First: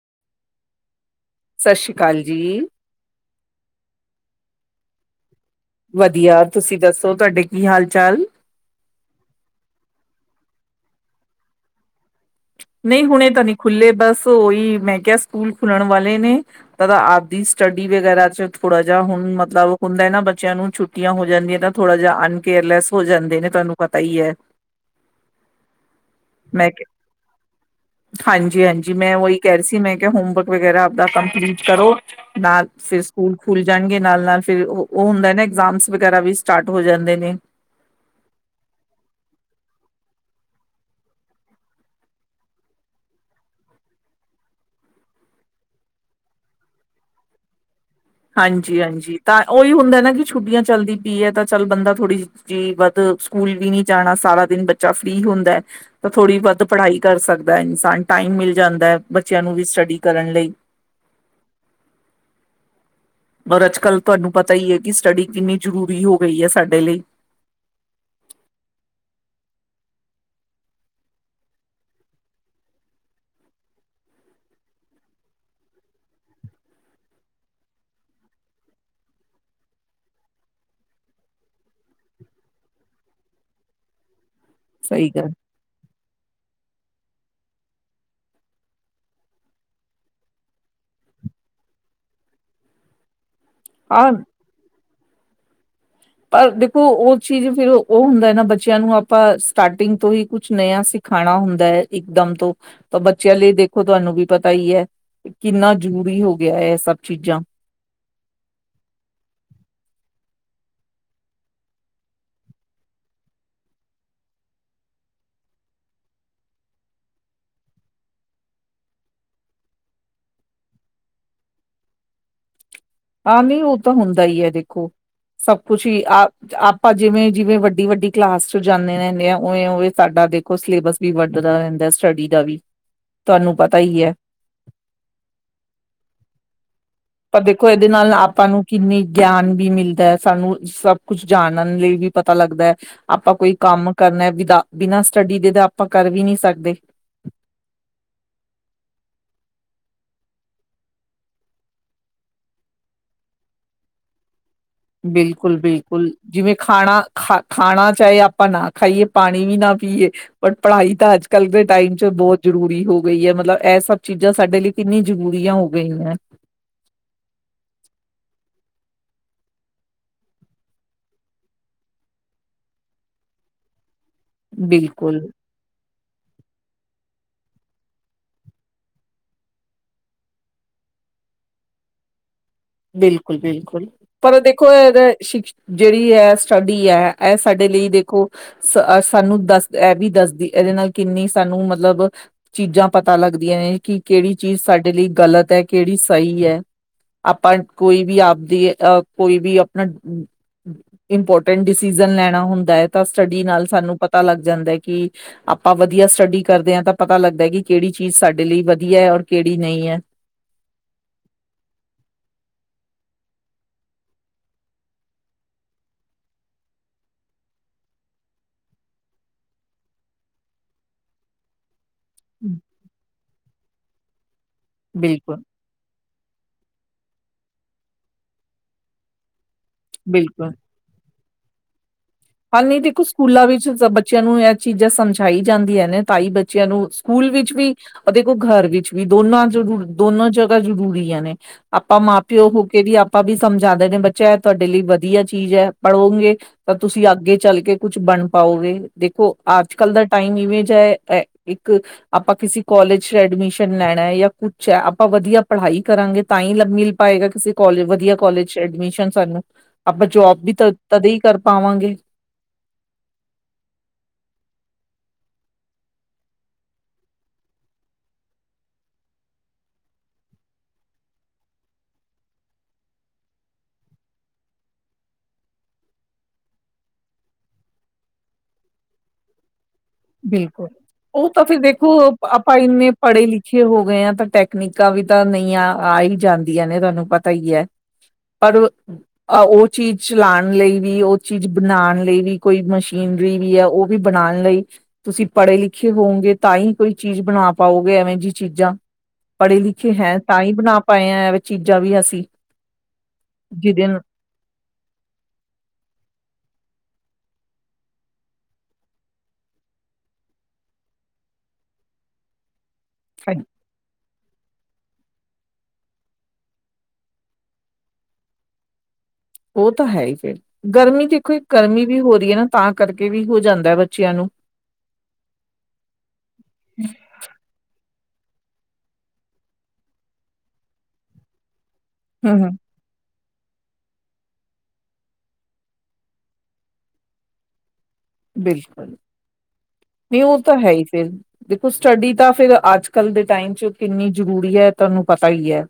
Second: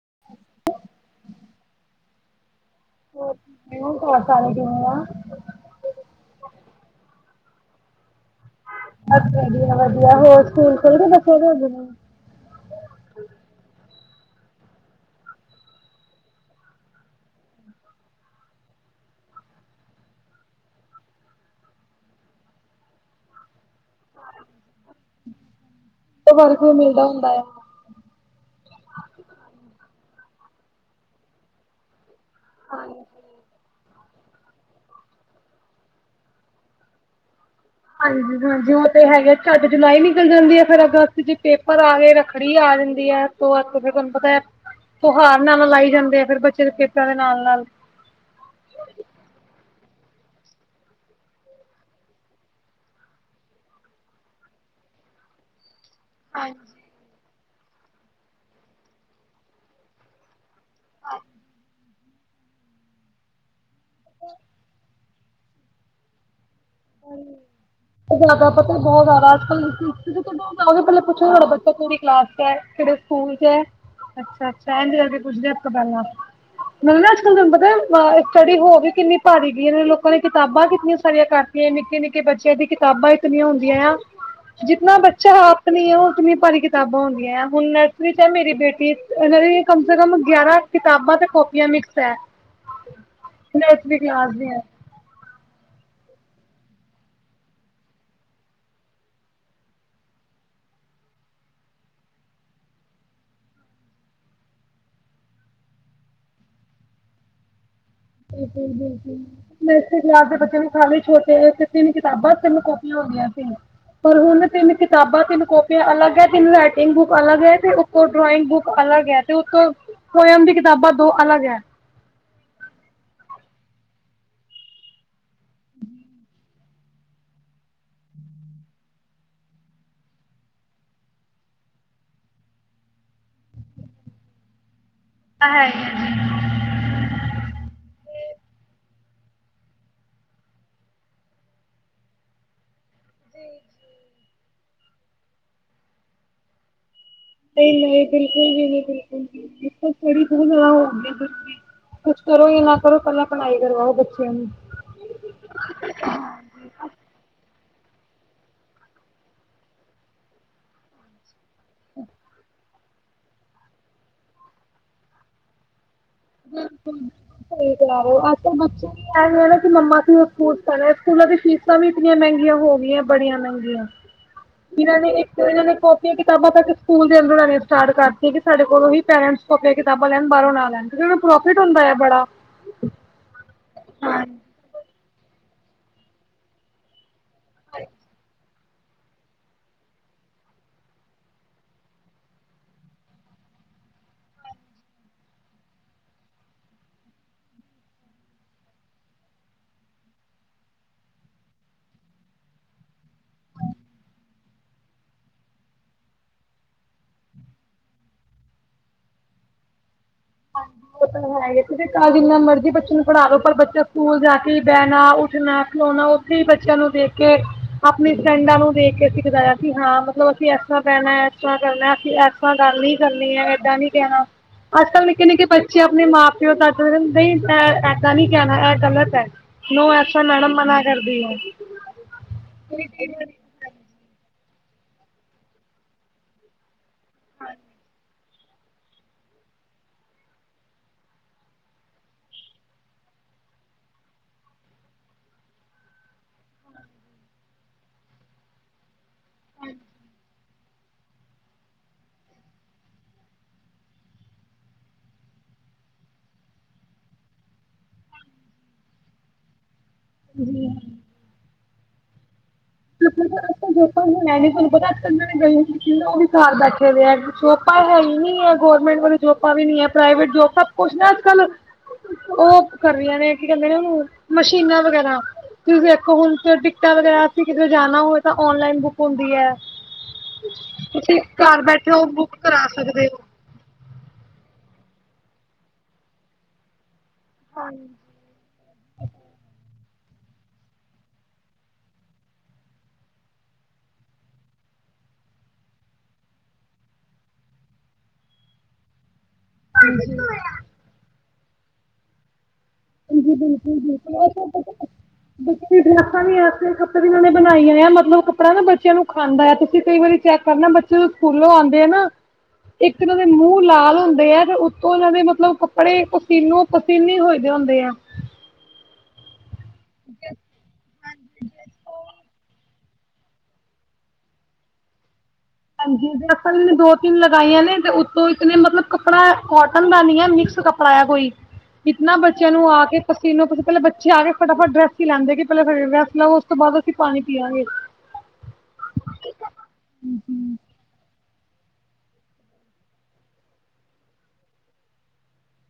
[unintelligible] ਸਤਿ ਸ਼੍ਰੀ ਕਾਲ ਜੀ ਹੋਰ ਕਿਮੇ ਓ ਘਰ ਸਾਰੇ ਕਿਮੇ ਆਂ ਵਧੀਆ ਤੁਸੀਂ ਦੱਸੋ ਤੁਹਾਡੇ ਕੀ ਹਾਲ ਚਾਲ। ਬਸ ਵਧੀਆ ਵਧੀਆ ਹੋਰ ਸਕੂਲ ਖੁੱਲ ਗੇ ਬੱਚੇ ਦੇ ਹਜੇ ਨਹੀਂ ਨਈਂ ਹੁਣੇ ਤਾ ਨੀਂ ਖੁੱਲੇ ਬਸ ਓਹੀ ਮੈਂ ਕਿਹਾ ਸਕੂਲ ਖੁਲਣ ਵਾਲੇ ਨੇ ਤਦ ਆਪਦੀ ਸਟੱਡੀ ਵਗੈਰਾ ਚ ਥੋੜਾ ਜਾ ਹੁਣ ਮਤਲਬ ਹੁੰਦਾ ਨਾ ਬੱਚਿਆਂ ਨੂੰ ਛੁੱਟੀਆਂ ਹੋ ਜਾਂਦੀਆਂ ਤਾਂ ਥੋੜਾ ਜਾ ਅਨਕੇਅਰਲੈਸ ਹੋ ਜਾਂਦੇ ਨੇ ਤਾਂ ਪਤਾ ਈ ਐ ਤੇ ਵਰਕ ਮੈਂ ਵੀ ਮਿਲਦਾ ਹੁੰਦਾ ਆ। ਹਾਂਜੀ ਹਾਂਜੀ ਮੈਂ ਉਹੀ ਕਹਿ ਰਹੀ ਸੀ ਮੈਂ ਕਿਹਾ ਹੋਮਵਰਕ ਵਗੈਰਾ ਆਪਦਾ ਕੰਪਲੀਟ ਕਰੋ। ਨਾਲ ਫਿਰ ਸਕੂਲ ਖੁੱਲ ਜਾਣਗੇ ਨਾਲ ਨਾਲ, ਫਿਰ ੳਹ ਹੁੰਦਾ ਨ ਏਗਜ਼ਾਮਸ ਵਗਰਾ ਵੀ ਸਟਾਰਟ ਹੋ ਜਾਂਦੇ ਨੇ। ਹਾਂਜੀ ਹਾਂਜੀ, ਉਹ ਤੇ ਹੈਗਾ ਚੱਟ ਜੁਲਾਈ ਨਿਕਲ ਜਾਂਦੀ ਏ, ਫਿਰ ਅਗਸਤ ਚ ਪੇਪਰ ਆਗੇ, ਰੱਖੜੀ ਆ ਜਾਂਦੀ ਏ, [unintelligible] ਤੁਹਾਨੂੰ ਪਤਾ ਤੋਹਾਰ ਨਾਲ- ਨਾਲ ਆਈ ਜਾਂਦੇ ਆ ਫਿਰ ਬੱਚੇ ਦੇ ਪੇਪਰਾਂ ਦੇ ਨਾਲ ਨਾਲ ਹਾਂਜੀ-ਹਾਂਜੀ, ਤਾਂ ਉਈ ਹੁੰਦਾ ਨਾ ਕਿ ਛੁੱਟੀਆਂ ਚੱਲਦੀ ਪਿਏ ਤਾਂ ਚੱਲ ਬੰਦਾ ਥੋੜ੍ਹੀ ਜਿਹੀ ਵੱਧ ਸਕੂਲ ਵੀ ਨੀ ਜਾਣਾ, ਸਾਰਾ ਦਿਨ ਬੱਚਾ ਫ੍ਰਰੀ ਹੁੰਦਾ ਤਾਂ ਥੋੜ੍ਹੀ ਵੱਧ ਪੜ੍ਹਾਈ ਕਰ ਸਕ ਇਨਸਾਨ ਟਾਈਮ ਮਿਲ ਜਾਂਦਾ, ਬੱਚਿਆਂ ਨੂੰ ਵੀ ਸਟੱਡੀ ਕਰਨ ਲਈ [inaudible] [unintelligible] ਕੱਲ ਤੁਹਾਨੂੰ ਪਤਾ ਈ। ਏ ਕਿ ਸਟੱਡੀ ਕਿੰਨੀ ਜ਼ਰੂਰੀ ਹੋ ਗਈ ਹੈ, ਸਾ ਹਾਂ, ਜ਼ਾਦਾ ਪਤਾ ਬਹੁਤ ਜ਼ਿਆਦਾ ਅੱਜ ਕੱਲ ਪਹਿਲਾ ਪੁਛ ਤੂਵਾਡਾ ਬਚਾ ਕੇੜੀਂ ਕਲਾਸ ਚ ਏ, ਕੇੜੇਂ ਸਕੂਲ ਚ ਏ, ਅੱਛਾ ਅੱਛਾ ਏਝੰ ਕਰਕੇ ਪੁਛਦੇ [unintelligible] ਪਹਿਲਾਂ ਨਾਲੇ ਨਾ ਅੱਜ-ਕਲ ਤੁਹਾਨੂੰ ਪਤਾ ਸਟੱਡੀ ਹੋ ਵੀ ਕਿੰਨੀ ਭਾਰੀ ਗਈ ਏ, ਲੋਕਾਂ ਨੇ ਕਿਤਾਬਾਂ ਕਿਤਨੀ ਸਾਰੀਆਂ ਕਰ ਨਿੱਕੇ-ਨਿੱਕੇ ਬੱਚੇਂਆ ਦੀ ਕਿਤਾਬਾਂ ਕਿਨੀਆਂ ਹੁੰਦੀਆਂ ਆ। ਜਿਤਨਾ ਸਹੀ ਗੱਲ ਬੱਚਾ ਆਪ ਨਹੀਂ ਏ। ਉਤਨੀ ਪਾਰੀ ਕਿਤਾਬਾਂ ਹੁੰਦੀਆਂ ਐ ਹੁਨ ਨਰਸਰੀ ਚ ਏ, ਮੇਰੀ ਬੇਟੀ ਇਹਨਾਂ ਦੀ ਕਮ ਸੇ ਕਮ ਗਿਆਰਾਂ ਕਿਤਾਬਾਂ, ਤੇ ਕਾਪੀਆਂ ਮਿਕਸ ਹੈ। ਵਿੱਚ ਵੀ ਹਾਂ ਕਲਾਸ [unintelligible] ਹੈ ਪਰ ਦੇਖੋ ਊ ਚੀਜ਼ ਫਿਰ ਉਹ ਹੁੰਦਾ ਨਾ ਬੱਚਿਆਂ ਨੂੰ ਆਪਾਂ ਸਟਾਰਟਿੰਗ ਤੋਂ ਹੀ ਕੁਛ ਨਯਾ ਸਿਖਾਣਾ ਹੁੰਦਾ ਏ, ਇਕ ਦਮ ਤੋਂ ਤਾਂ ਬੱਚਿਆਂ ਲੀ ਦੇਖੋ, ਤੁਹਾਨੂੰ ਵੀ ਪਤਾ ਹੀ ਏ ਕਿੰਨਾ ਜ਼ਰੂਰੀ ਹੋ ਗਿਆ ਇਹ ਸਬ ਚੀਜ਼ਾਂ ਬਿਲਕੁਲ-ਬਿਲਕੁਲ ਕਲਾਸ ਦੇ ਬਚੇ [unintelligible] ਛੋਟੇ ਤਿਨ ਕਿਤਾਬਾਂ ਤਿਨ ਕੋਪਿਆਂ ਹੁੰਦੀਆਂ ਸੀ, ਪਰ ਹੁਣ ਤਿਨ ਕਿਤਾਬਾਂ, ਤਿਨ ਕੋਪਿਆਂ ਅਲਗ ਏ ਤਿਨ ਰਾਇਟਿੰਗ ਬੁਕ ਅਲੱਗ ਏ, ਤੇ ੳਤੋ ਡਰਾਇਨੰਗ ਬੁਕ ਅਲਗ ਆਂ ਨੀ ਉਹ ਤਾਂ ਹੁੰਦਾ ਈ ਐ । ਦੇਖੋ ਸਭ ਕੁਛ ਹੀ ਆ ਆਪਾਂ ਜਿਵੇਂ ਜਿਵੇਂ, ਵੱਡੀ-ਵੱਡੀ, ਕਲਾਸ ਚ ਜਾਂਨੇ ਰੈਨੇ ਆ ਉਵੇਂ ਉਵੇ ਸਾਡਾ ਦੇਖੋ ਸਿਲੇਬਸ ਵੀ ਵੱਧਦਾ ਰੈੰਦਾ ਸਟੱਡੀ ਦਾ ਵੀ ਤੁਵਾਨੂੰ ਪਤਾ ਈ ਏ। [unintelligible] ਪਰ ਦੇਖੋ ਇਹਦੇ ਨਾਲ ਆਪਾਂ ਨੂੰ ਕਿੰਨੀ ਗਿਆਨ ਵੀ ਮਿਲਦਾ ਹੈ, ਸਾਨੂੰ ਸਭ ਕੁਛ ਜਾਣਨ ਲਈ ਵੀ ਪਤਾ ਲੱਗਦਾ ਹੈ, ਆਪਾਂ ਕੋਈ ਕੰਮ ਕਰਨਾ ਵਿਦਾ ਬਿਨਾਂ ਸਟੱਡੀ ਦੇ ਤਾਂ ਆਪਾਂ ਕਰ ਵੀ ਨਹੀ ਸਕਦੇ ਨਹੀਂ ਨਹੀਂ ਬਿਲਕੁਲ ਵੀ ਨਹੀਂ, ਬਿਲਕੁਲ ਸਟੱਡੀ ਤਾਂ ਜ਼ਰੂਰੀ ਹੋਗੀ, ਕੁਛ ਕਰੋ ਜਾਂ ਨਾ ਕਰੋ ਪਹਿਲਾਂ ਪੜ੍ਹਾਈ ਕਰਵਾਓ ਬੱਚਿਆਂ ਨੂੰ। ਬਿਲਕੁਲ ਬਿਲਕੁਲ ਜਿਵੇਂ ਖਾਣਾ ਖਾ ਖਾਣਾ ਚਾਏ ਆਪਾਂ ਨਾ ਖਾਈਏ, ਪਾਣੀ ਵੀ ਨਾ ਪੀਏ, ਪਰ ਪੜ੍ਹਾਈ ਤਾਂ ਅੱਜੱਲ ਕੱਲ ਦੇ ਟਾਈਮ ਚ ਬੋਤ ਜ਼ਰੂਰੀ ਵੀ ਹੋ ਗਈ ੲ ਮਤਲਬ ਏ ਸਭ ਚੀਜ਼ਾਂ ਸਾਡੇ ਲਈ ਕਿੰਨੀ ਜ਼ਰੂਰੀਆਂ ਹੋ ਗਈਏ । ਬਿਲਕੁੁਲ ਸਈ ਕੈ ਰਹੇ ਹੌ। ਆਜਕਲ ਬੱਚੇ ਵੀ ਹੈਗੇ ਨੇ [unintelligible] ਕਿ ਮੰਮਾ ਸਕੂਲ [unintelligible] ਸਕੂਲਾਂ ਦੀ ਫੀਸਾਂ ਵੀ ਇਤਨੀਆਂ ਮੈਗੀਂਆਂ ਹੋ ਗੀਏ ਬੜੀਆਂ ਮੈਗੀਂਆਂ ਇੱਣਾ ਨੇ ਬਿਲਕੁਲ ਇੱਕ ਇਨਾਂ ਨੇ ਕੋਪੀ, ਕਿਤਾਬਾਂ ਤੱਕ ਸਕੂਲ ਫਿਰ ਊਨਾਨੇ ਸਟਾਰਟ ਕਰ ਤੀ, ਕਿ ਸਾਡੇ ਕੋਲੋਂ ਹੀ ਪੈਰੈਂਸ ਕੋਪੀਂ, ਕਿਤਾਬਾਂ ਲੈਨ ਬਾਰੋਂ ਨਾ ਲੈਨ। [unintelligible] ਨੂੰ ਪ੍ਰੋਫਿਟ ਹੁੰਦਾ ਏ ਬੜਾ ਬਿਲਕੁਲ, ਬਿਲਕੁਲ ਪਰ ਦੇਖੋ ਇਹ ਸ਼ਿਕਸ਼ ਜੜੀ ੲ ਸਟੱਡੀ ਏ ਐ ਸਾਡੇ ਲਈ ਦੇਖੋ ਸਾਨੂੰ ਦੱਸ ਏ ਵੀ ਦੱਸਦੀ ਏਦੇ ਨਾਲ ਕਿੰਨੀ ਸਾਨੂੰ ਮਤਲਬ ਚੀਜ਼ਾਂ ਪਤਾ ਲੱਗਦਿਆਂ ਏ, ਕਿ ਕੇੜੀ ਚੀਜ਼ ਸਾਡੇ ਲੀ ਗਲਤ ਹੈ, ਕੇੜੀ ਸਹੀ ਏ। ਆਪਾ ਕੋਈ ਵੀ ਆਪ ਦੀ ਅ ਕੋਈ ਵੀ ਆਪਣਾ ਇੰਪੋਰਟਂਟ ਡਸੀਜਨ ਲੈਣਾ ਹੁੰਦਾ ਹੈ, ਤਾ ਸਟਡੀ ਨਾਲ ਸਾਨੂ ਪਤਾ ਲਗ ਜਾਂਦਾ ਏ, ਕਿ ਆਪਾ ਵਧਿਆ ਸਟਡੀ ਕਰਦੇ ਆ ਤਾ ਪਤਾ ਲਗਦਾ, ਕਿ ਕੇੜੀ ਚੀਜ਼ ਸਾਡੇ ਲੀ ਵਧੀਏ ਔਰ ਕੇੜੀ ਨਈ ਏ। ਹਾਂਜੀ ਉਹ ਤਾਂ ਹੈ ਜਿੰਨਾ ਮਰਜੀ ਬੱਚੇ ਨੂੰ ਪੜ੍ਹਾ ਲੋ, ਪਰ ਬੱਚਾ ਸਕੂਲ ਜਾ ਕੇ ਹੀ ਬਹਿਣਾ ਉੱਠਣਾ ਖਲੋਣਾ ਉੱਥੇ ਹੀ ਬੱਚਿਆਂ ਨੂੰ ਦੇਖ ਕੇ ਆਪਣੀ ਫਰੈਂਡਾਂ ਨੂੰ ਦੇਖ ਕੇ ਸਿਖਦਾ ਆ, ਕਿ ਹਾਂ ਮਤਲਬ ਅਸੀਂ ਇਸ ਤਰ੍ਹਾਂ ਬਹਿਣਾ ਇਸ ਤਰ੍ਹਾਂ ਕਰਨਾ ਐਸਾ ਗੱਲ ਨੀ ਕਰਨੀ ਹੈ, ਏਦਾਂ ਨ ਕਹਿਣਾ ਅਜ ਕੱਲ ਇਕ ਨਿੱਕੇ ਬਿਲਕੁਲ ਨਿੱਕੇ ਬੱਚੇ ਆਪਣੇ ਮਾਂ ਉਹ ਸੱਤ ਵਚਨ, ਨਹੀਂ ਮੈਂ ਇਦਾਂ ਨਹੀ ਕੇਹਾ, ਐ ਗਲਤ ਐ ਨੂੰ ਐਸਾ, ਬਿਲਕੁਲ ਮੈਡਮ ਮਨਾ ਕਰਦੀ ਹੈ ਹਾਂ ਨੀ ਦੇਖੋ, ਸਕੂਲਾਂ ਵਿੱਚ ਬੱਚਿਆਂ ਨੂੰ। ਚੀਜ਼ਾਂ ਸਮਝਾਈ ਜਾਂਦੀਆਂ ਨੇ, ਤਾਂ ਹੀ ਬੱਚਿਆਂ ਨੂੰ ਸਕੂਲ ਵਿੱਚ ਵੀ ਅੱਧੀ ਘਰ ਵਿੱਚ ਵੀ ਦੋਨਾਂ ਜ਼ਰੂ ਦੋਨੋ ਜਗ੍ਹਾ ਜ਼ਰੂਰੀਆਂ ਨੇ ਆਪਾਂ ਮਾਂ ਪਿਓ ਹੋ ਕੇ ਵੀ ਆਪਾਂ ਵੀ ਸਮਝਾਉਂਦੇ ਨੇ ਬੱਚਾ ਇਹ ਤੁਹਾਡੇ ਲਈ ਵਧੀਆ ਚੀਜ਼ ਹੈ, ਪੜੋਗੇ ਤੁਸੀਂ ਅੱਗੇ ਚੱਲ ਕੇ, ਕੁਛ ਬਣ ਪਾਓਗੇ। ਦੇਖੋ ਅੱਜ ਕੱਲ ਦਾ ਟਾਈਮ ਇਵੇਂ ਇੱਕ ਆਪਾਂ ਕਿਸੇ ਕਾੱਲੇਜ ਚ ਐਡਮਿਸ਼ਨ ਲੈਣਾ ਜਾਂ ਕੁਛ ਹੈ, ਆਪਾਂ ਵਧੀਆ ਪੜ੍ਹਾਈ ਕਰਾਂਗੇ ਤਾਂ ਹੀ ਮਿਲ ਪਾਏਗਾੇ ਕੋਾਲ ਵਧੀਆ ਕੋਾਲਜ ਚ ਐਡਮਿਸ਼ਨ ਸਾਨੂੰ ਆਪਾਂ ਜੋਬ ਵੀ ਜੀ ਤਾਂ ਤਦੇ ਕਰ ਪਾਵਾਂਗੇ ਅੱਜ ਜੋਬਾਂਣ ਨ ਤੁਹਾਨੂੰ ਪਤਾ ਅੱਜ ਕੱਲਨਾਂ ਨੇ ਗਈ ਮਸ਼ੀ ਉਹ ਵਿਖਾਰ ਬੈਠੇ ਦੇ, ਜੋਬਾਂ ਹੈ ਹੀ ਨੀ ਹੈ ਗੌਰਰਮੈਂਟ ਵਾਲ ਜੋਬਾਂ ਵੀ ਨ ਹੈ ਪ੍ਰਾਈਵੇਟ ਜੋਬਾਂ ਸਭ ਕੁਛ ਨਾ ਅੱਜ ਕੱਲ ਉਹ ਕਰ ਰਹੀਆਂ ਨੇ ਕੀ ਕਹਿੰਦੇ ਨੇ ਹ ਮਸ਼ੀਨਾਂ ਵਗੈਰਾ ਤੁਂ ਦੇਖੋ ਹੁਣ ਟਿਕਟਾਂ ਵਗੈਰਾ ਤੁ ਕਿਤੇ ਜਾਣਾ ਹੋਵੇ ਤਾਂ ਔਨਲਾਈਨ ਬੁੱਕ ਹੁੰਦੀ ਹੈ। ਬਿਲਕੁਲ ਤੁਸੀਂ ਉਹ ਤਾਂ ਫਿਰ ਘਰ ਦੇਖੋ ਬੈਠੇ ਉਹ ਬੁੱਕ ਆਪਾਂ ਕਰਾ ਇਨੇ ਸਕਦੇ ਹੋ ਪੜ੍ਹੇ ਲਿਖੇ ਹੋ ਗਏ ਹਾਂ ਤਾਂ ਟੈਕਸ ਤਕਨੀਕਾਂ ਵੀ ਤਾਂ ਨਹੀਂਆਂ ਆ ਹੀ ਜਾਂਦੀਆਂ ਨੇ ਤੁਹਾਨੂੰ ਪਤਾ ਤਾਂ ਹੀ ਹੈ, ਪਰ ਉਹ ਚੀਜ਼ ਚਲਾਉਣ ਲਈ ਵੀ, ਉਹ ਚੀਜ਼ ਬਣਾਉਣ ਲਈ ਵੀ ਕੋਈ ਮਸ਼ੀਨਰੀ ਵੀ ਹੈ, ਉਹ ਵੀ ਬਣਾਉਣ ਲਈ ਤੁਸੀਂ ਪੜ੍ਹੇ ਲਿਖੇ ਹੋਵਗੇ ਤਾਂ ਹੀ ਕੋਈ ਚੀਜ਼ ਬਣਾ ਪਾਓਗੇ, ਐਵੇਂ ਜਿਹੀ ਚੀਜ਼ਾਂ ਪੜ੍ਹੇ ਲਿਖੇ ਹੈ, ਤਾਂ ਹੀ ਬਣਾ ਪਾਏ ਐ। ਚੀਜ਼ਾਂ ਵੀ ਅਸੀਂ ਹਾਂ ਬਿਲਕੁਲ ਜਿਹਦੇ ਨਾਲ ਬਿਲਕੁਲ [inaudible] ਵੀ ਨੇ ਬਣਾਈਆਂ ਮਤਲਬ ਕੱਪੜਾ ਨਾ ਬੱਚਿਆਂ ਨੂੰ ਖਾਂਦਾ ਆ ਤੁਸੀਂ ਕਈ ਵਾਰੀ ਚੈੱਕ ਕਰਨਾ ਬੱਚੇ ਸਕੂਲੋਂ ਆਉਂਦੇ ਆ ਨਾ ਇੱਕ ਉਨਾਂਦੇ ਦੇ ਹਾਂਜੀ, ਮੂੰਹ ਲਾਲ ਹੁੰਦੇ ਐ, ਤੇ ਉਹਨਾਂ ਦੇ ਮਤਲਬ ਕੱਪੜੇ ਪਸੀਨੋ ਪਸੀਨ ਹੋਏ। ਹੁੰਦੇ ਆ। ਉਹ ਤਾਂ ਹੈ ਹੀ ਫੇਰ ਗਰਮੀ ਦੇਖੋ ਗਰਮੀ ਵੀ ਹੋ ਰਹੀ ਹੈ ਨਾ ਤਾਂ ਕਰਕੇ ਵੀ ਹੋ ਜਾਂਦਾ ਹੈ ਬੱਚਿਆਂ ਨੂੰ ਹਾਂਜੀ ਆਪਾਂ ਇਹ ਨੇ ਦੋ ਤਿੰਨ ਲਗਾਈਆਂ ਨੇ ਤੇ ਇਤੇ ਮਤਲਬ ਕੱਪੜਾ ਕਟਨ ਕਾ ਨਹੀਂ ਹੈ ਮਿਕਸ ਕਪੜਾ ਹੈ ਕੋਈ ਕਿਤਨਾ ਹਮ ਬੱਚਿਆਂ ਹਮ ਨੂੰ ਆ ਕੇ ਪਸੀਨੋ ਪਸੀਨ ਪਹਿਲੇ ਬੱਚੇ ਆ ਗੇ ਫਟਾਫਟ ਡਰੈਸ ਈ ਲੈਂਦੇ ਗੇ ਪਹਿਲੇ ਫਿਰ ਡਰੈਂਸ ਲਾਵੋ ਉਸ ਤੋਂ ਬਾਦ ਅਸੀਂ ਪਾਨੀ ਪੀਆ ਗੇ ਬਿਲਕੁਲ, ਨਹੀਂ ਉ ਤਾਂ ਹੈ ਈ ਫਿਰ ਦੇਖੋ ਸਟੱਡੀ ਤਾਂ ਫਿਰ ਅੱਜ ਕੱਲ੍ਹ ਦੇ ਟਾਈਮ ਚ ਕਿੰਨੀ ਜ਼ਰੂਰੀ ਹੈ ਤਾਨੂੰ ਪਤਾ ਈ ਐ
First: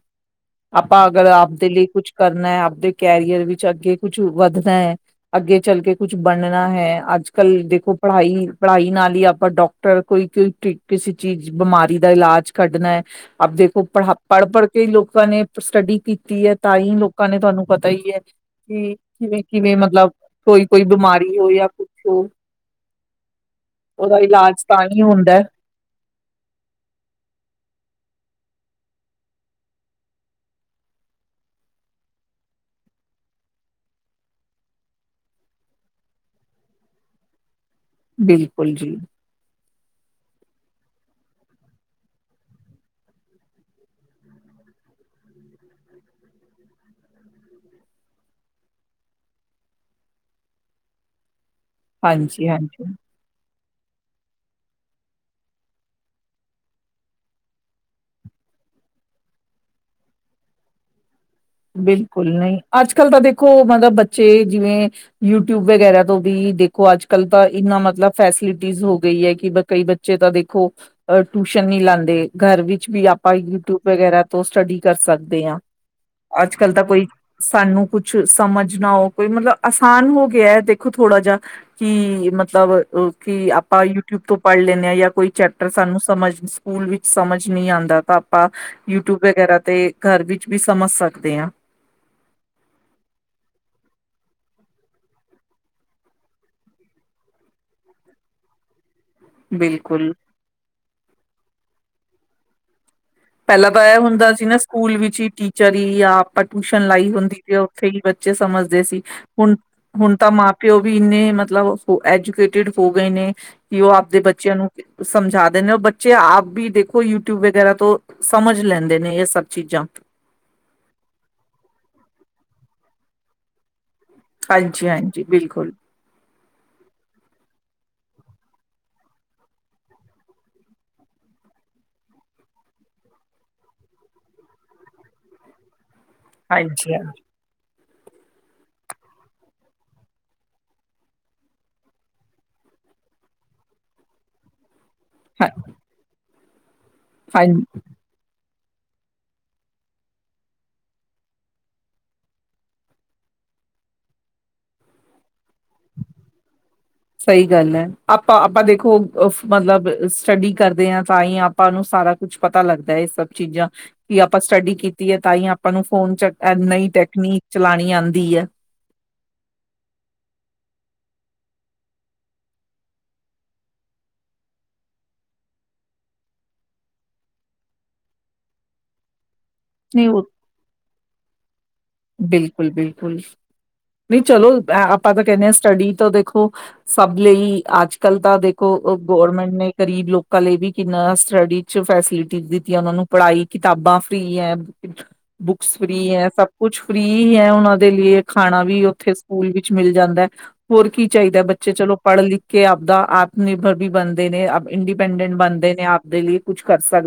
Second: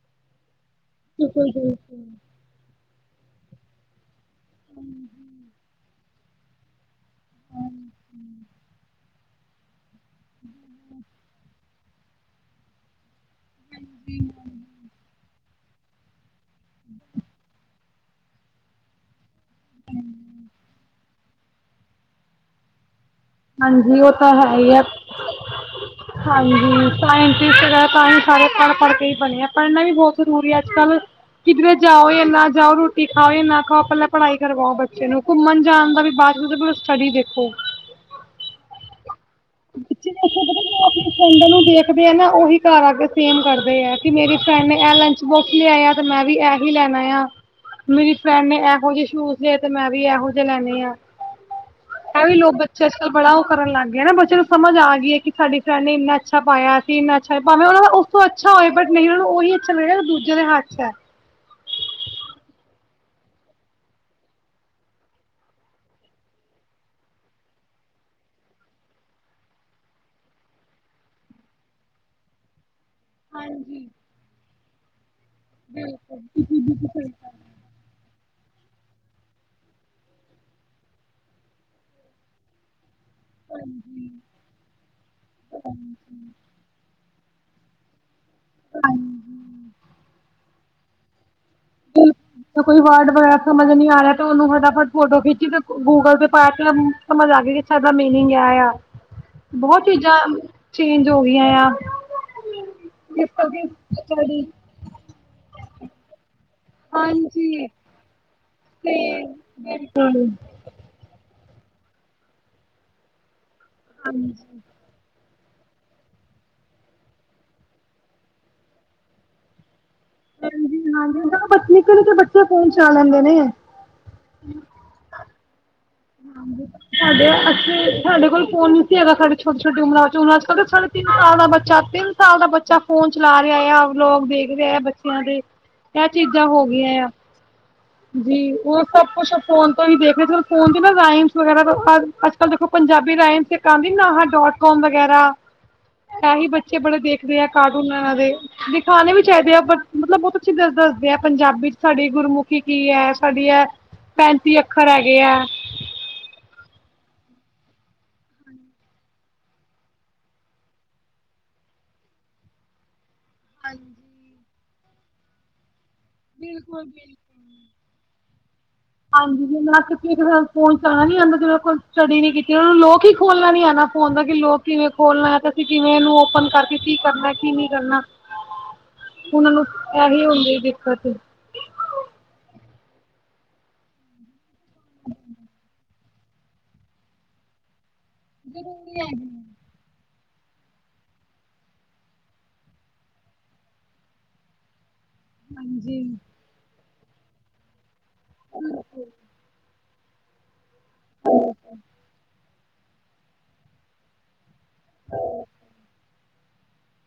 ਆਪਾਂ ਅਗਰ ਬਿਲਕੁਲ ਆਪਦੇ ਬਿਲਕੁਲ ਲਈ ਕੁੱਛ ਕਰਨਾ ਹੈ ਆਪਦੇ ਕੈਰੀਅਰ ਵਿੱਚ ਅੱਗੇ ਕੁਝ [unintelligible] ਵੱਧਦਾ ਹੈ ਅੱਗੇ ਚੱਲ ਕੇ ਕੁਛ ਬਣਨਾ ਹੈ ਆਜ ਕੱਲ ਦੇਖੋ ਪੜ੍ਹਾਈ ਪੜ੍ਹਾਈ ਨਾਲ ਈ ਆਪਾਂ ਡਾਕਟਰ ਕੋਈ ਕੋਈ ਕਿਸੇ ਚੀਜ਼ ਬਿਮਾਰੀ ਦਾ ਇਲਾਜ ਕੱਢਣਾ ਐ ਆਪ ਦੇਖੋ ਪਹੜ ਪੜ੍ਹ ਪੜ੍ਹ ਕੇ ਲੋਕਾਂ ਨੇ ਪਰ ਸਟੱਡੀ ਕੀਤੀ ਐ ਤਾਂ ਈ ਲੋਕਾਂ ਨੇ ਤੁਹਾਨੂੰ ਪਤਾ ਈ ਐ ਕਿ ਕਿਵੇਂ ਕਿਵੇਂ ਮਤਲਬ ਕੋਈ -ਕੋਈ ਬਿਮਾਰੀ [unintelligible] ਆ ਕੁ ਸੋ ਹਾਂਜੀ ਉਹ ਤਾਂ ਹੈ ਈ ਐ ਹੀ ਹੁੰਦਾ ਹੈ। ਹਾਂਜੀ ਸਾਇੰਟੀਸਟ ਵਗੇਰਾ ਤਾਈਂ ਸਾਰੇ ਪੜ ਪੜ੍ਹ ਕੇ ਈ ਬਨੇ ਐ ਪੜ੍ਹਨਾ ਵੀ ਬਹੁਤ ਜ਼ਰੂਰੀ ਹੈ ਅੱਜ ਕੱਲ੍ਹ ਕਿਧਰੇ ਜਾਓ ਨਾ ਜਾਓ ਰੋਟੀ ਖਾਓ ਨਾ ਖਾਓ ਪਹਿਲਾਂ ਪੜ੍ਹਾਈ ਕਰਵਾਓ ਬੱਚੇ ਨੂੰ ਘੁੰਮਣ ਜਾਣ ਦਾ ਵੀ ਬਾਅਦ ਸਟੱਡੀ ਦੇਖੋ। ਬਿਲਕੁਲ ਜੀ। ਬ [unintelligible] ਅਪਨੇ ਫ੍ਐਂਡਾ ਨੂੰ ਦੇਖਦੇ ਏ ਨਾ ਉਹੀ ਘਰ ਆ ਕੇ ਸੇਮ ਕਰਦੇ ਆ ਕਿ ਮੇਰੀ ਫਰਡ ਨੇ ਇਹ ਲੰਚ ਬੋਕਸ ਲਿਆਏ ਆ ਤੇ ਮੈਂ ਵੀ ਏਹੀ ਲੈਨਾ ਆ ਮੇਰੀ ਫਰੈਂਡ ਨੇ ਇਹੋ ਜੇ ਸ਼ੂਜ ਲੇ ਤੇ ਮੈਂ ਵੀ ਇਹੋ ਜਹੇ ਲੈਨੇ ਆ। ਐ ਵੀ ਲੋਕ ਹਾਂਜੀ-ਹਾਂਜੀ, ਬੱਚੇ ਅੱਜ ਕੱਲ ਬੜਾ ਕਰਨ ਲੱਗ ਗਏ ਨਾ ਬੱਚੇ ਨੂੰ ਸਮਝ ਆ ਗੀ ਈ ਏ ਕਿ ਸਾਡੀ ਫਰੈਂਡ ਨੇ ਏਨਾ ਅੱਛਾ ਪਾਇਆ ਐ ਤੇ ਏਨਾ ਅੱਛਾ ਭਾਵੇਂ ਉ [unintelligible] ਦਾ ਉਸ ਤੋਂ ਅੱਛਾ ਹੋਏ ਬਟ ਨਹੀਂ ਉਹਨੂੰ ਉਹੀ ਅੱਛਾ ਮਿਲੇਗਾ ਦੋ ਦੂਜੇ ਦੇ ਹੱਥ ਚ ਐ ਬਿਲਕੁਲ ਨਹੀਂ ਅੱਜ ਕੱਲ ਤਾਂ ਦੇਖੋ ਮਤਲਬ ਬੱਚੇ ਜਿਵੇਂ ਯੂਟਿਊਬ ਵਗੈਰਾ ਤੋਂ ਵੀ ਦੇਖੋ ਅੱਜ ਕਲ ਤਾਂ ਇਨਾ ਮਤਲਬ ਫੈਸਿਲਿਟੀਸ ਹੋ ਗਈ ਏ ਕਿ ਕਈ ਬੱਚੇ ਤਾਂ ਦੇਖੋ ਅ ਟਿਊਸ਼ਨ ਨਹੀਂ ਲਾਦੇ ਘਰ ਵਿੱ ਵੀ ਆਪਾਂ ਯੂਟਿਊਬ ਵਗੈਰਾ ਤੋਂ ਸਟੱਡੀ ਕਰ ਸਕ [unintelligible] ਅੱਜ ਕਲ ਤਾਂ ਕੋਈ ਸਾਨੂੰ ਕੁ ਕੁਛ ਸਮਝਨਾ ੳ ਕੋਈ ਮਤਲਬ ਅਸਾਨ ਹੋ ਗਿਆ ਏ ਦੇਖੋ ਥੋੜਾ ਜਾ ਕਿ ਮਤਲਬ ਕਿ ਆਪਾਂ ਯੂਟਿਊਬ ਤੋਂ ਪੜ੍ਹ ਲੈਂਨੇ ਆ ਯਾ ਕੋਈ ਚੈਪਟਰ ਸਾਨੂੰ ਸਮਝ ਸਕੂਲ ਵਿੱਚ ਸਮਝ ਨਹੀਂ ਆਂਦਾ ਤਾਂ ਪਾਂ ਯੂਟਿਊਬ ਵਗੈਰਾ ਤੇ ਘਰ ਵਿੱਚ ਵੀ ਸਮੱਸਾ ਦੇ ਆ ਕੋਈ ਵਰਡ ਵਗੈਰਾ ਸਮਝ ਨੀ ਆ ਰਿਆ ਤੇ ਉਹਨੂੰ ਫਟਾਫਟ ਫੋਟੋ ਖਿੱਚੀ ਤੇ ਗੂਗਲ ਤੇ ਪਾ ਕੇ ਸਮਝ ਆਜੇ ਗੀ ਕਿ ਸਾਡਾ ਮੀਨਿੰਗ ਏ ਯਾ ਬਹੁਤ ਬਿਲਕੁਲ ਚੀਜ਼ਾਂ ਚੇਂਜ ਹੋ ਗਈਆਂ ਆ। [inaudible] ਪਹਿਲਾਂ ਤਾਂ ਏ ਹੁੰਦਾ ਸੀ ਨਾ ਸਕੂਲ ਵਿੱਚ ਹੀ ਟੀ ਚਰੀ ਆ ਆਪਾਂ ਟਿਊਸ਼ਨ ਲਾਈ ਹੁੰਦੀ ਜੇ ਹਾਂਜੀ। ਉੱਥੇ ਈ ਬੱਚੇ ਸਮਝਦੇ ਸੀ ਹੁਨ -ਹੁਨ ਤਾਂ ਮਾਂ ਪਿਓ ਵੀ ਇੰਨੇ ਮਤਲਬ ਮਤਲਬ ਐਜੂਕੇਟਿਡ ਹੋ ਗਏ ਨੇ। ਕਿ ਉਹ ਆਪਦੇ ਬੱਚਿਆਂ ਨੂੰ ਸਮਝਾ ਦੇਣੇ ਬੱਚੇ ਆਪ ਵੀ ਦੇਖੋ ਯੂਟਿਊਬ ਵਗੈਰਾ ਤੋਂ ਸਮਝ ਲੈਂਦੇ ਨੇ ਇਹ ਸਭ ਚੀਜ਼ਾਂ। ਹਾਂਜੀ- ਹਾਂਜੀ ਉਹ ਪਤਾ ਨੀ ਨਿੱਕੇ ਨਿੱਕੇ ਬੱਚੇ ਫੋਨ ਚਲਾ ਲੈਂਦੇ ਨੇ। ਹਾਂਜੀ -ਹਾਂਜੀ ਬਿਲਕੁਲ। ਹਾਂਜੀ, ਸਾਡੇ ਅੇ ਸਾਡੇ ਕੋਲ ਫੋਨ ਨੀ ਸੀ ਹੈਗਾ ਸਾਡੇ ਛੋਟੀ-ਛੋਟੀ ਉਮਰ 'ਚ ਅੱਜ ਕੱਲ ਸਾਡੇ ਤਿੰਨ ਸਾਲ ਦਾ ਬਾ ਤਿੰਨ ਸਾਲ ਦਾ ਬੱਚਾ ਫੋਨ ਚਲਾ ਰਿਹਾ ਆ ਵਲੋਗ ਦੇਖ ਰਹੇ ਆ ਬੱਚਿਆਂ ਦੇ। ਇਹ ਚੀਜ਼ਾਂ ਹੋ ਹਾਂਜੀ ਗਈਆਂ ਹਾਂ ਆ। ਜੀ ਉਹ ਸਭ ਕੁਛ ਫੋਨ ਤੋਂ ਹੀ ਦੇਖ ਰਹੇ ਫੋਨ ਰਮਸ ਵਗੈਰਾ ਅੱਜ-ਕੱਲ ਦੇਖੋ ਪੰਜਾਬੀ ਰਾਈਮਸ ਇੱਕ ਆਂ ਨਾਹਾ ਡੋਟ ਕਮ ਵਗੈਰਾ ਹਾਂ ਤਾਂਹੀ ਬੱਚ ਚੇ ਬੜੇ ਦੇਖਦੇ ਆ ਹਾਂਜੀ ਕਾਰਟੂਨ ਇਹਨਾਂ ਦੇ। ਦਿਖਾਉਣੇ ਵੀ ਚਾਹੀਦੇ ਆ ਮਤਲਬ ਬਹੁਤ ਅੱਛੀ ਗੱਲ ਦੱਸਦੇ ਆ। ਪੰਜਾਬੀ 'ਚ ਸਾਡੀ ਗੁਰਮੁਖੀ ਕੀ ਹੈ ਸਾਡੀ ਹੈ ਪੈਂਤੀ ਅੱਖਰ ਹੈਗੇ ਆ। ਸਹੀ ਗੱਲ ਏ ਆਪਾਂ ਆਪਾਂ ਦੇਖੋ ਮਤਲਬ ਸਟੱਡੀ ਕਰਦੇ ਹਾਂ ਤਾਂ ਹੀ ਆਪਾਂ ਨੂੰ ਸਾਰਾ ਕੁਛ ਪਤਾ ਲੱਗਦਾ ਏ ਸਬ। ਚੀਜ਼ਾਂ ਵੀ ਆਪਾਂ ਸਟੱਡੀ ਕੀਤੀ ਹੈ ਤਾਂ ਹੀ ਆਪਾਂ ਨੂੰ ਫੋਨ ਚ ਨਵੀ ਟੈਕਨੀਕ ਚਲਾਉਣੀ ਆਂ ਦੀ ਹੈ। ਹਾਂਜੀ ਜ ਫੋਨ ਚਣਾ ਨੀ ਆਦਾ ਕੋਲ ਸਟੱਡੀ ਨ ਕੀਤੀ ਲੋਕ ਹੀ ਖੋਲਣਾ ਨੀ ਆਨਾ ਫੋਨ ਦਾ ਲੋਕ ਕਿਵੇਂ ਖੋਲਣਾ ਤੇ ਅਸੀਂ ਕਿਵੇਂਨ ਓਪਨ ਕਰਕੇ ਕੀ ਕਰਨਾ ਕੀ ਨਹੀ ਕਰਨਾ। ਉਹਨਾਂ ਨੂੰ ਨਹੀਂ ਇਹੀ ਉਹ ਹੁੰਦੀ ਦਿੱਕਤ ਬਿਲਕੁਲ ਬਿਲਕੁਲ ਨਹੀਂ ਚਲੋ ਆਪਾਂ ਤਾਂ ਕਹਿੰਦੇ ਹਾਂ ਸਟੱਡੀ ਤੋਂ ਦੇਖੋ ਸਭ ਲਈ ਅੱਜ ਕੱਲ ਤਾਂ ਦੇਖੋ ਗੌਰਮੈਂਟ ਨੇ ਗਰੀਬ ਲੋਕ ਕਲੇ ਵੀ ਕਿੰਨਾ ਸੱਟਡੀ ਫਸਿਲਿਟੀ ਦਿੱਤੀ ਹੈ ਓਨੂੰ ਨੁੰ ਪੜ੍ਹਾਈ ਕਿਤਾਬਾਂ ਫ੍ਰਰੀ ਹੈ। ਬੁੱਕਸ ਫ੍ਰਰੀ ਹੈ ਸਭ ਕੁਛ ਫਰੀ ਹੈ ਉਹਨਾਂ ਦੇ ਲ। ਖਾਣਾ ਵੀ ਉੱਥੇ ਸਕੂਲ ਵੀ ਮਿਲ ਜਾਂਦਾ ਹੈ। ਹੋਰ ਕੀ ਚਾਹੀਦਾ ਬੱਚੇ ਚਲੋ ਪੜ੍ਹਨ ਲਖ ਕਿ ਆਪਦਾ ਆਤਮ ਨਿਰਭਰ ਵੀ ਬਣਦੇ ਨੇ। ਇੰਡੀਪੈਂਡੈਂਟ ਬਣਦੇ ਨੇ। ਆਪਦੇ ਲਈ ਕੁਛ ਕਰ ਸਕ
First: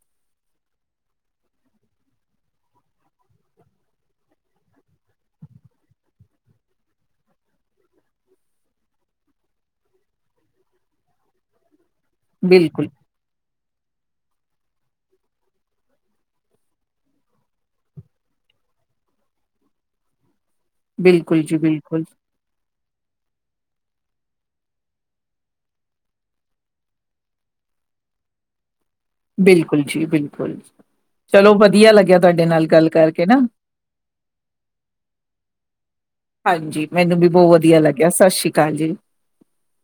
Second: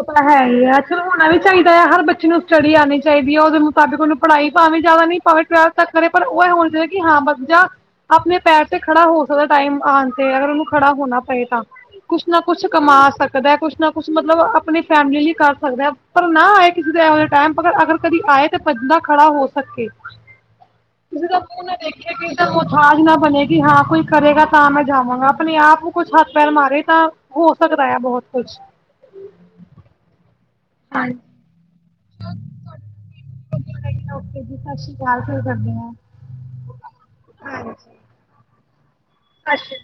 ਉਹ ਤਾਂ ਹੈ ਹੀ ਆੱ ਚਲ ਹੋਣਾ ਵੀ ਚਾਹੀਦਾ ਆ ਹਰ ਬੱਚੇ ਨੂੰ ਸਟੱਡੀ ਆਣੀ ਚਾਹੀਦੀ ਹੈ। ਉਹਦੇ ਮੁਤਾਬਿਕ ਉਹਨੂੰ ਪੜਾਈ ਭਾਵੇਂ ਜ਼ਿਆਦਾ ਨਹੀਂ ਭਾਵੇ ਟਵਲਥ ਤੱਕ ਕਰੇ ਪਰ ਉਹ ਇਹ ਹੋਣਾ ਹੈ ਕਿ ਬੱਚਾ ਆਪਣੇ ਪੈਰ ਤੇ ਖੜਾ ਹੋ ਸਕਦਾ ਟਾਈਮ ਆਣ ਤੇ ਅਗਰ ਉਹਨੂੰ ਖੜਾ ਹੋਣਾ ਪਏ ਤਾਂ। ਕੁ ਕੁੱਛ ਬਿਲਕੁਲ ਕਮਾ ਸਕਦਾ ਕੁੱਛ ਨਾ ਕੁਛ ਮਤਲਬ ਆਪਣੀ ਫੈਮਿਲੀ ਲਈ ਕਰ ਸਕਦੇ ਹ ਪਰ ਨਾ ਆਏ ਕਿਸੇ ਦੇ ਇਹੋ ਟਾਈਮ ਪਰ ਅਗਰ ਕਦੀ ਆਏ ਤਾਂ ਬੰਦਾ ਖੜਾ ਹੋ ਸਕੇ। ਤੁਸੀਂ ਤਾਂ ਬਿਲਕੁਲ ਜੀ ਮੂੰਹ ਨੇ ਬਿਲਕੁਲ ਦੇਖਿਆ ਆਜ ਨਾ ਬਣੇਗੀ ਹਾਂ ਕੋਈ ਕਰੇਗਾ ਤਾਂ ਮੈਂ ਜਾਵਾਂਗਾ ਆਪਣੇ ਆਪ ਨੂੰ ਕੁਛ ਹੱਥ ਪੈਰ ਮਾਰੇ ਤਾਂ ਹੋ ਸਕਦਾ ਆ ਬਹੁਤ ਕੁਛ ਬਿਲਕੁਲ ਜੀ ਬਿਲਕੁਲ ਚਲੋ ਵਧੀਆ ਲੱਗਿਆ ਤੁਹਾਡੇ ਨਾਲ ਗੱਲ ਕਰਕੇ ਨਾ ਓਕੇ ਜੀ ਸਤਿ ਸ਼੍ਰੀ ਅਕਾਲ ਫਿਰ ਕਰਦੇ ਹਾਂ ਹਾਂਜੀ ਮੈਨੂੰ ਵੀ ਬਹੁਤ ਵਧੀਆ ਲੱਗਿਆ ਸਤਿ ਸ੍ਰੀ ਅਕਾਲ ਜੀ ਅੱਛਾ